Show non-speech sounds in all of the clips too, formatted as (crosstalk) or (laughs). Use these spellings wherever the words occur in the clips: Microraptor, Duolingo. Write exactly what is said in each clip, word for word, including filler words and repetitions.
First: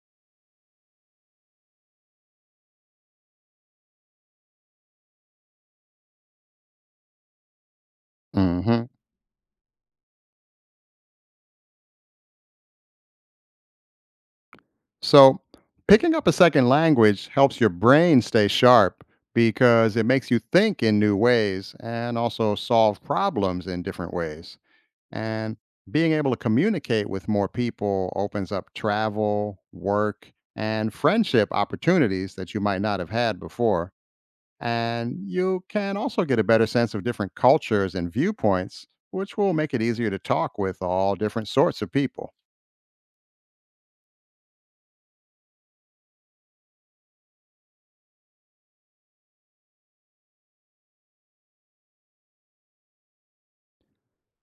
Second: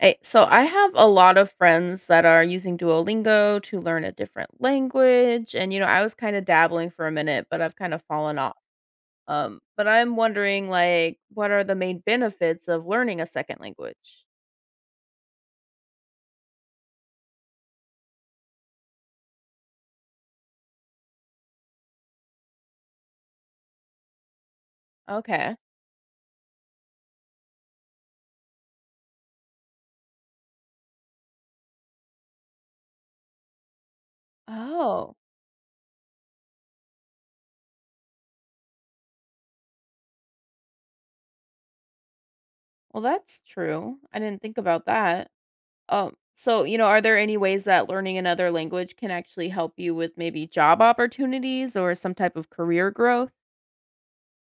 Hey, so I have a lot of friends that are using Duolingo to learn a different language. And, you know, I was kind of dabbling for a minute, but I've kind of fallen off. Hmm. Um, but I'm wondering, like, what are the main benefits of learning a second language? So, picking up a second language helps your brain stay sharp because it makes you think in new ways and also solve problems in different ways. And Okay. being able to communicate with more people opens up travel, work, and friendship opportunities that you might not have had before. Oh, And you can also get a better sense of different cultures and viewpoints, which will make it easier to talk with all different sorts of people. well, that's true. I didn't think about that. Um, so, you know, are there any ways that learning another language can actually help you with maybe job opportunities or some type of career growth?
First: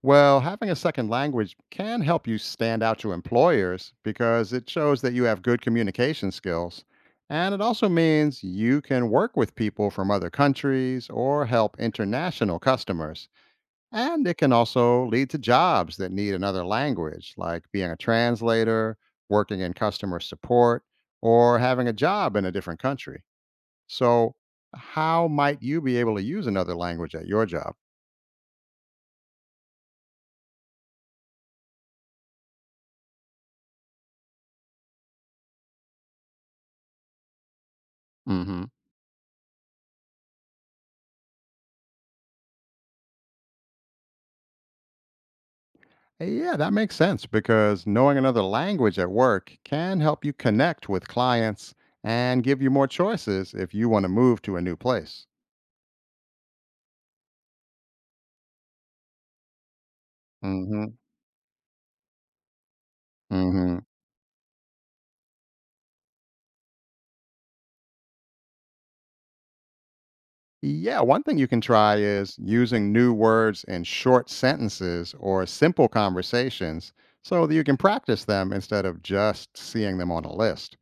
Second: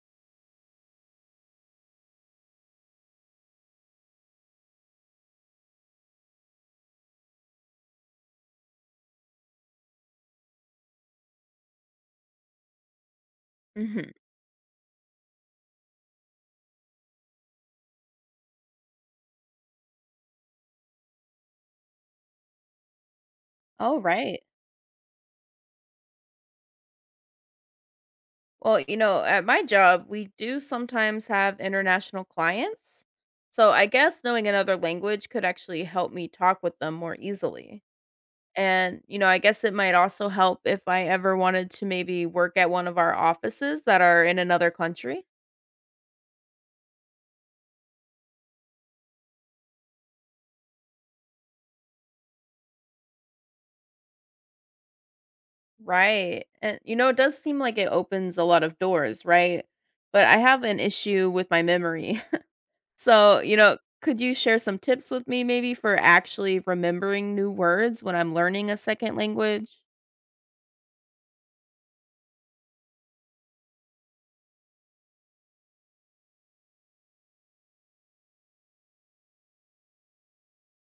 Well, having a second language can help you stand out to employers because it shows that you have good communication skills. And it also means you can work with people from other countries or help international customers. Mm-hmm. And it can also lead to jobs that need another language, like being a translator, working in customer support, or having a job in a different country. Oh, So, right. how might you be able to use another language at your job? Well, you know, at my job, we do sometimes have international clients. So I guess knowing another language could actually help me talk with them more easily. Hmm. And, you know, I guess it might also help if I ever wanted to maybe work at one of our offices that are in another country. Yeah, that makes sense because knowing another language at work can help you connect with clients and give you more choices if you want to move to a new place. Right. And, you know, it does seem like it opens a lot of doors, right? But I have an Hmm. issue with my memory. So, you know, Hmm. could you share some tips with me maybe for actually remembering new words when I'm learning a second language? Yeah, one thing you can try is using new words in short sentences or simple conversations so that you can practice them instead of just seeing them on a list.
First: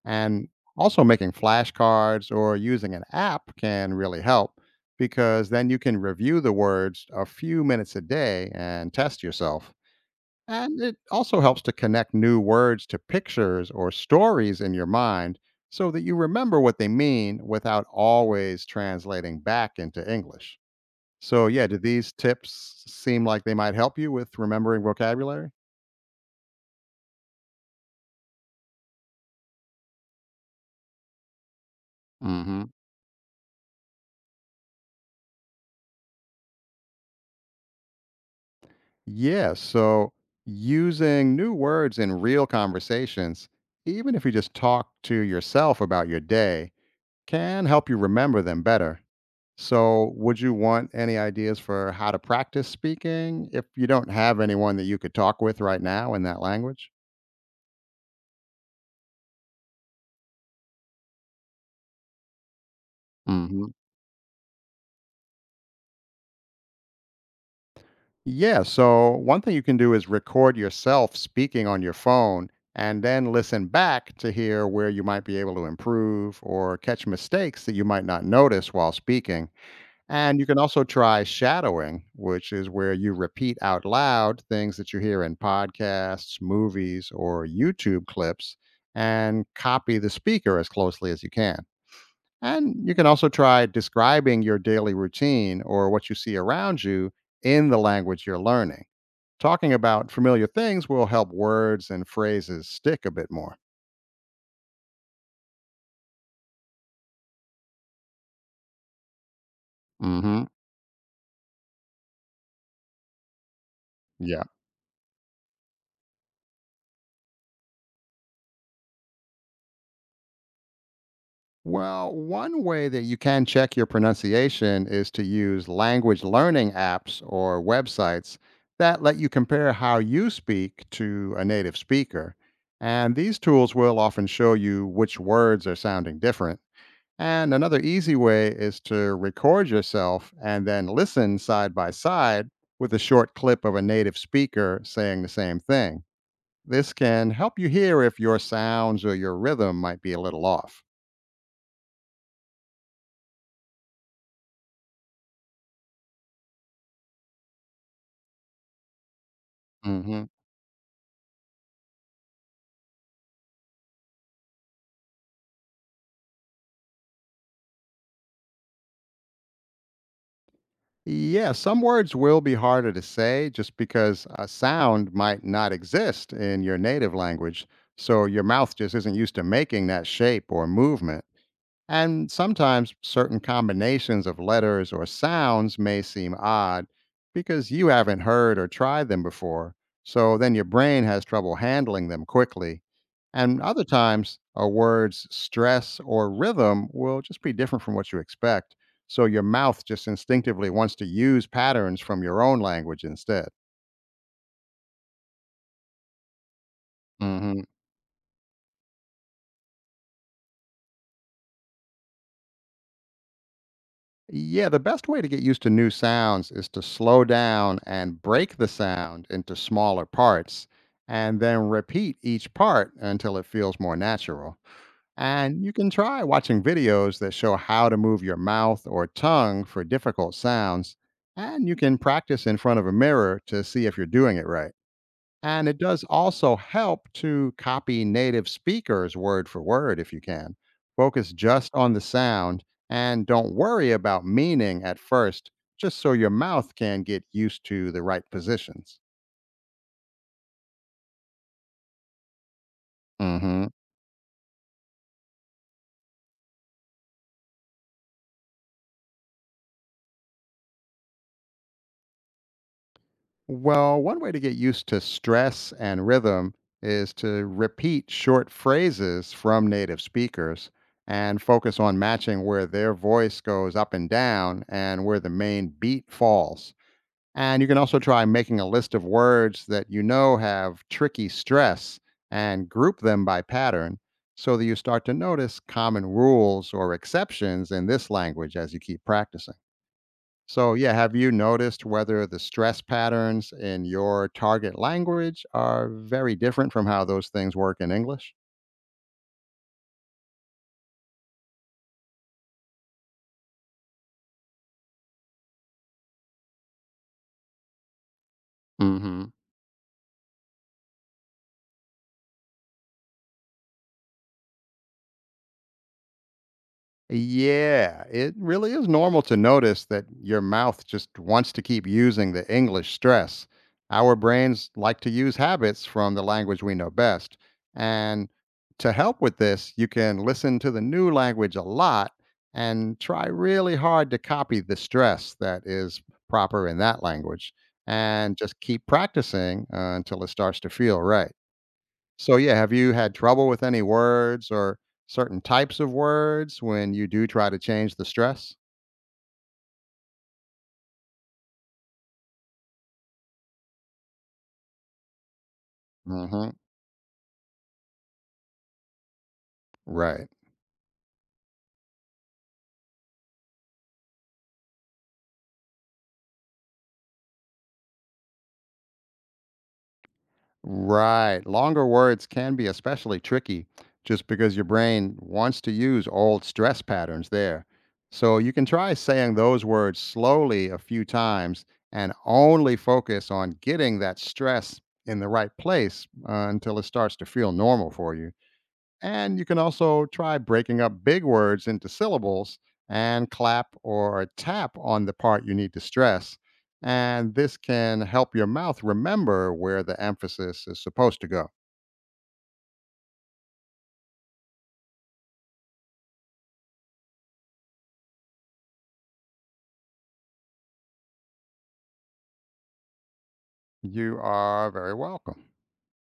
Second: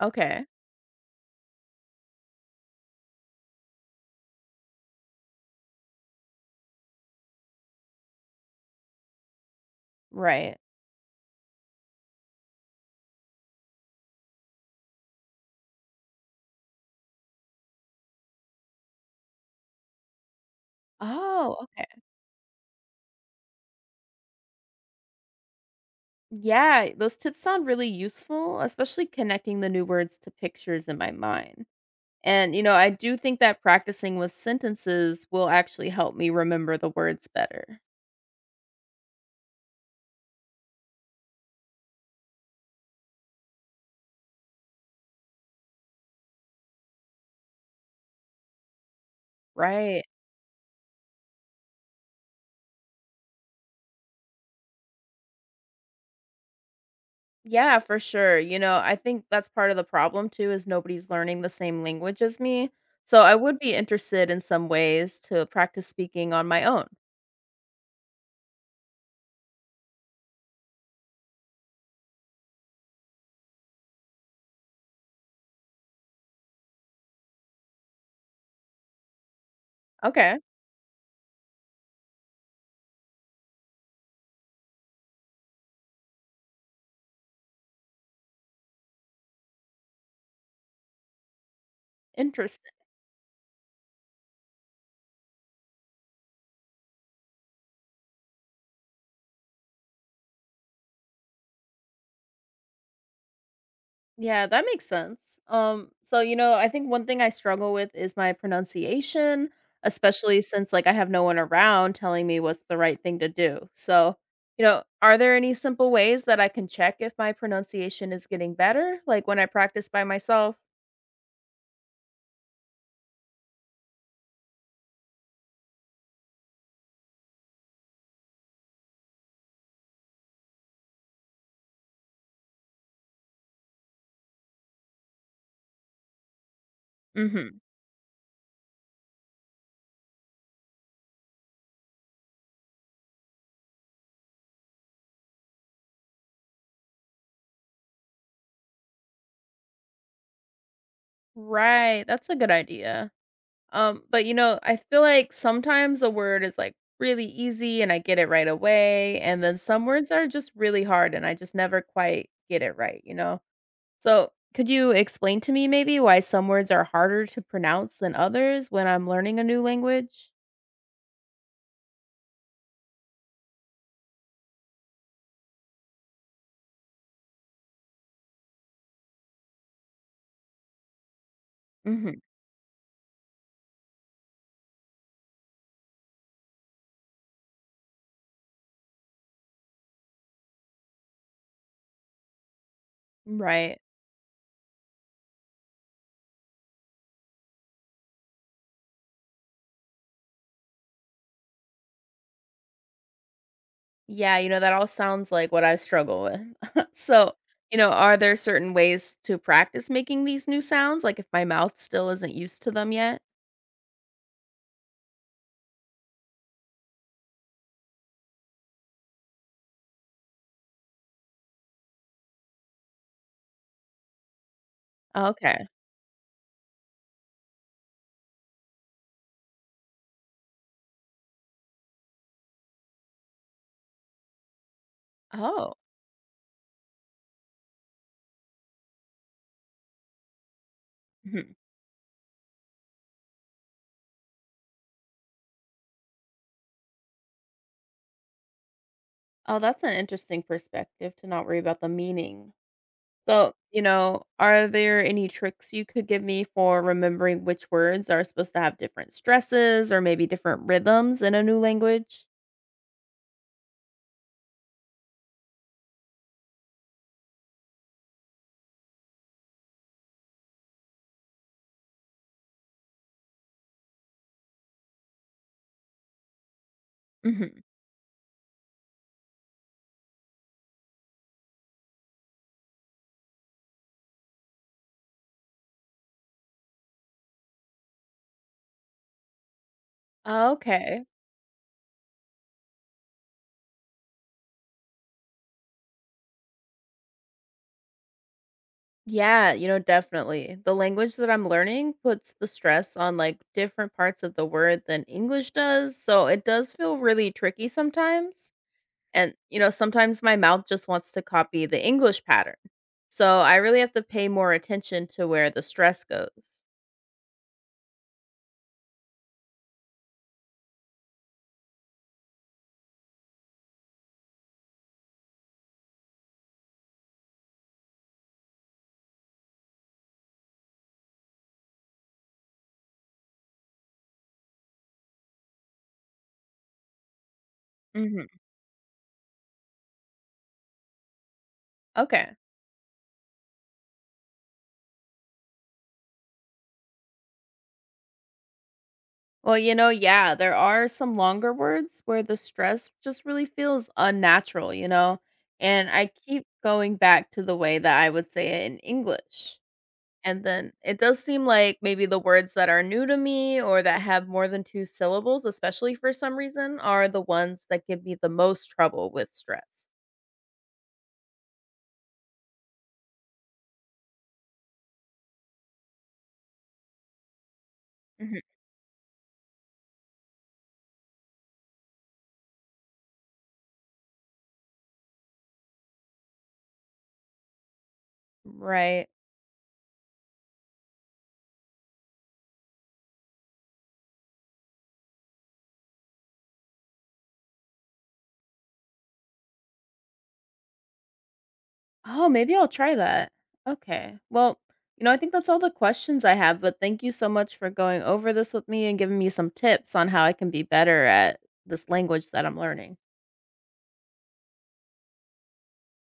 Okay. And also making flashcards or using an app can really help because then you can review the words a few minutes a day and test yourself. Right. And it also helps to connect new words to pictures or stories in your mind so that you remember what they mean without always translating back into English. So, Oh, yeah, do okay. these tips seem like they might help you with remembering vocabulary? Yeah, those tips sound really useful, especially connecting the new words to pictures in my mind. And, you Hmm. know, I do think that practicing with sentences will actually help me remember the words better. Yeah. So, using new words in real conversations, even if you just talk to yourself about your day, can help you remember them better. Right. So, would you want any ideas for how to practice speaking if you don't have anyone that you could talk with right now in that language? Yeah, for sure. You know, I think that's part of the problem too is nobody's learning the same language as me. So I would Hmm. be interested in some ways to practice speaking on my own. Yeah. So, one thing you can do is record yourself speaking on your phone and then listen back to hear where you might be able to improve or catch mistakes that you might not notice while speaking. Okay. And you can also try shadowing, which is where you repeat out loud things that you hear in podcasts, movies, or YouTube clips and copy the speaker as closely as you can. Interesting. And you can also try describing your daily routine or what you see around you in the language you're learning. Talking about familiar things will help words and phrases stick a bit more. Yeah, that makes sense. Um so you know, I think one thing I struggle with is my pronunciation, especially Hmm. since like I have no one around telling me what's the right thing to do. So, Yeah. you know, are there any simple ways that I can check if my pronunciation is getting better like when I practice by myself? Well, one way that you can check your pronunciation is to use language learning apps or websites that let you compare how you speak to a native speaker. And these tools will often show you which words are sounding different. And Mhm. another easy way is to record yourself and then listen side by side with a short clip of a native speaker saying the same thing. This can help you hear if your sounds or your rhythm might be a little off. Right, that's a good idea. Um, but you know, I feel like sometimes a word is like really easy and I get it right away, and then some words Mhm. are just really hard and I just never quite get it right, you know? So, could you explain to me maybe why some words are harder to pronounce than others when I'm learning a new language? Yeah, some words will be harder to say just because a sound might not exist in your native language, so your mouth just isn't used to making that shape or movement. Hmm. And sometimes certain combinations of letters or sounds may seem odd because you haven't heard or tried them before, so then your brain has trouble handling them quickly. And Right. other times, a word's stress or rhythm will just be different from what you expect, so your mouth just instinctively wants to use patterns from your own language instead. Yeah, you know, that all sounds like what I struggle with. (laughs) So, Hmm. you know, are there certain ways to practice making these new sounds? Like if my mouth still isn't used to them yet? Yeah, the best way to get used to new sounds is to slow down and break the sound into smaller parts and then repeat each part until it feels more natural. And Okay. you can try watching videos that show how to move your mouth or tongue for difficult sounds. And you can practice in front of a mirror to see if you're doing it right. And Oh. it does also help to copy native speakers word for word if you can. Focus Mhm. just on the sound and don't worry about meaning at first, just so your mouth can get used to the right positions. Oh, that's an interesting perspective to not worry about the meaning. So, Hmm. you know, are there any tricks you could give me for remembering which words are supposed to have different stresses or maybe different rhythms in a new language? Well, one way to get used to stress and rhythm is to repeat short phrases from native speakers and focus on matching where their voice goes up and down and where the main beat falls. And Hmm. you can also try making a list of words that you know have tricky stress and group them by pattern so that you start to notice common rules or exceptions in this language as you keep practicing. So, yeah, Okay. have you noticed whether the stress patterns in your target language are very different from how those things work in English? Yeah, you know, definitely. The language that I'm learning puts the stress on like different parts of the word than English does. So it does feel really tricky sometimes. Mm hmm. And, you know, sometimes my mouth just wants to copy the English pattern. So I really have to pay more attention to where the stress goes. Yeah, it really is normal to notice that your mouth just wants to keep using the English stress. Our brains like to use habits from the language we know best. And to help with this, you can listen to the new language a lot and try really hard to copy the stress that is proper in that language. Hmm. And just keep practicing uh, until it starts to feel right. Okay. So, yeah, have you had trouble with any words or certain types of words when you do try to change the stress? Well, you know, yeah, there are some longer words where the stress just really feels unnatural, you know? And I keep Hmm. going back to the way that I would say it in English. Right. And then it does seem like maybe the words that are new to me or that have more than two syllables, especially for some reason, are the ones that give me the most trouble with stress. Right. Longer words can be especially tricky just because your brain wants to use old stress patterns there. So, Mhm. you can try saying those words slowly a few times and only focus on getting that stress in the right place uh, until it starts to feel normal for you. Right. And you can also try breaking up big words into syllables and clap or tap on the part you need to stress. And this can help your mouth remember where the emphasis is supposed to go. Oh, maybe I'll try that. Okay. Well, you know, I think that's all the questions I have, but thank you so much for going over this with me and giving me some tips on how I can be better at this language that I'm learning. You are very welcome.